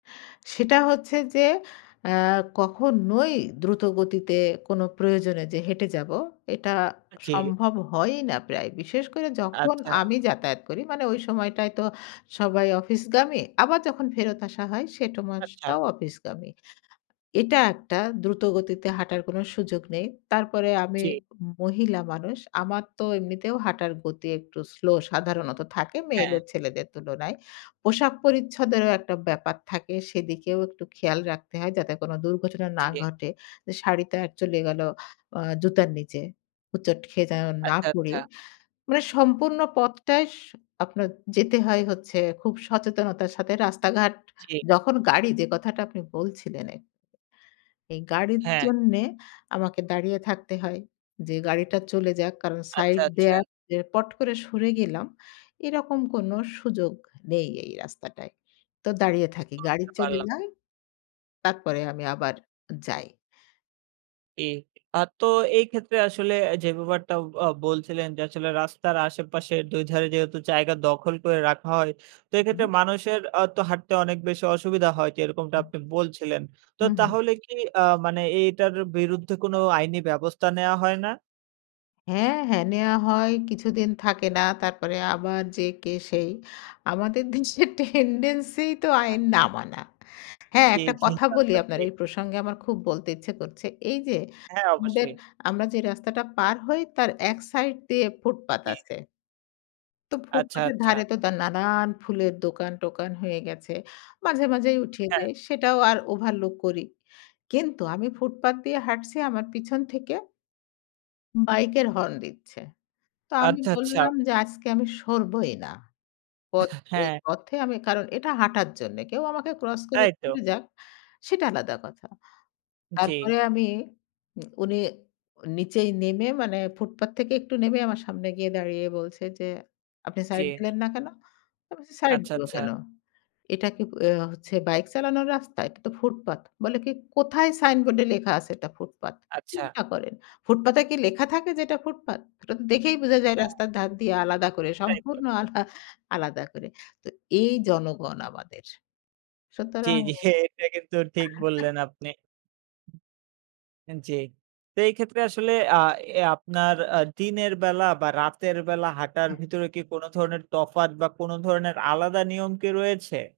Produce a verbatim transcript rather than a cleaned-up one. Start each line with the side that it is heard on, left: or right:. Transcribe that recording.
left: সেটা হচ্ছে যে, এ কখনোই দ্রুতগতিতে কোন প্রয়োজনে যে, হেঁটে যাব। এটা
right: আ জি।
left: সম্ভব হয়ই না প্রায়। বিশেষ করে যখন
right: আচ্ছা।
left: আমি যাতায়াত করি, মানে ওই সময়টায় তো সবাই অফিসগামী। আবার যখন ফেরত আসা হয় সেট
right: আচ্ছা।
left: মাসটাও অফিসগামী। এটা একটা দ্রুত গতিতে হাঁটার কোন সুযোগ নেই। তারপরে আমি
right: জি।
left: মহিলা মানুষ। আমার তো এমনিতেও হাঁটার গতি একটু স্লো সাধারণত থাকে মেয়ে
right: হ্যাঁ।
left: ছেলেদের তুলনায়। পোশাক পরিচ্ছদেরও একটা ব্যাপার থাকে। সেদিকেও একটু খেয়াল রাখতে হয় যাতে কোন দুর্ঘটনা, না
right: জি।
left: ঘটে। যে, শাড়ি তা চলে গেল আ জুতার নিচে। হোঁচট খেয়ে যেন না
right: আচ্ছা,
left: পরি।
right: আচ্ছা।
left: মানে সম্পূর্ণ পথটায় সু আপনার যেতে হয় হচ্ছে খুব সচেতনতার সাথে রাস্তা-ঘাট
right: জি।
left: যখন গাড়ি যে, কথাটা আপনি বলছিলেন এই, এই গাড়ির
right: হ্যাঁ।
left: জন্যে আমাকে দাঁড়িয়ে থাকতে হয়। যে, গাড়িটা চলে যাক কারণ
right: আচ্ছা,
left: সাইড
right: আচ্ছা।
left: দেয়া যে, পট করে সরে গেলাম। এরকম কোন সুযোগ নেই এই রাস্তাটায়। তো দাঁড়িয়ে থাকি। গাড়ি
right: বুঝতে
left: চলে
right: পারলাম।
left: যায়। তারপরে আমি আবার যাই।
right: কি আর তো এই ক্ষেত্রে আসলে অ্যা যে, ব্যাপারটা আ বলছিলেন যে, আসলে রাস্তার আশেপাশের দুই ধারে যেহেতু জায়গা দখল করে রাখা হয়। তো এক্ষেত্রে
left: হুম।
right: মানুষের আ তো হাঁটতে অনেক বেশি অসুবিধা হয় যে, এরকমটা
left: হুম।
right: আপনি বলছিলেন। তো
left: হু, হুম।
right: তাহলে কি আ মানে এটার বিরুদ্ধে কোন আইনি ব্যবস্থা নেয়া হয় না?
left: হ্যাঁ, হ্যাঁ। নেয়া হয়। কিছুদিন থাকে না। তারপরে আবার যে, কে সেই। আমাদের দিন্সে tendency ই তো
right: হ্যাঁ।
left: আইন না মানা। হ্যাঁ,
right: জি,
left: একটা
right: জি।
left: কথা বলি
right: তাতো
left: আপনার
right: ঠিক।
left: এই প্রসঙ্গে আমার খুব বলতে ইচ্ছা করছে। এই যে,
right: হ্যাঁ,
left: আমাদের
right: অবশ্যই।
left: আমরা যে, রাস্তাটা পার হই তার এক সাইড দিয়ে ফুটপাত
right: জি।
left: আছে। তো
right: আচ্ছা,
left: ফুটপাথের
right: আচ্ছা।
left: ধারে তো দা নানান ফুলের দোকান-টোকান হয়ে গেছে। মাঝে, মাঝেই উঠিয়ে
right: হ্যাঁ।
left: দেয়। সেটাও আর overlook করি। কিন্তু আমি ফুটপাত দিয়ে হাঁটছি আমার পেছন থেকে বাইকের হর্ন দিচ্ছে। তো আমি
right: আচ্ছা, আচ্ছা।
left: বললাম যে, আজকে আমি সরবই না।
right: এহ,
left: পথ এই
right: হ্যাঁ।
left: পথে আমি কারণ এটা হাঁটার জন্যে কেউ আমাকে ক্রস করে
right: তাই তো।
left: চলে যাক। সেটা আলাদা কথা।
right: জি।
left: তারপরে আমি উম উনি নিচে নেমে মানে ফুটপাত থেকে একটু নেমে আমার সামনে গিয়ে দাঁড়িয়ে বলছে, যে, "আপনি
right: জি।
left: সাইড দিলেন না কেন?" আমি বলছি "সাইড
right: আচ্ছা,
left: দিব
right: আচ্ছা।
left: কেন? এটা কি আ হচ্ছে বাইক চালানোর রাস্তা, এটা তো ফুটপাত।" বলে কি "কোথায় সাইনবোর্ডে লেখা আছে এটা ফুটপাত?"
right: আচ্ছা।
left: চিন্তা করেন? ফুটপাতে কি লেখা থাকে যে, এটা ফুটপাত ওটা তো দেখেই বোঝা যায়
right: হ্যাঁ।
left: রাস্তার ধার দিয়ে আলাদা করে
right: তাই তো।
left: সম্পূর্ণ আলা আলাদা করে। তো এই জনগণ আমাদের!
right: জি,
left: সুতরাং
right: জি। হে এটা কিন্তু ঠিক বললেন, আপনি আন জি। তো এই ক্ষেত্রে আসলে আ এ আপনার আ দিনের বেলা বা রাতের বেলা হাঁটার
left: হ্যাঁ।
right: ভিতরে কি কোন ধরণের তফাত বা কোন ধরনের আলাদা নিয়ম কি রয়েছে?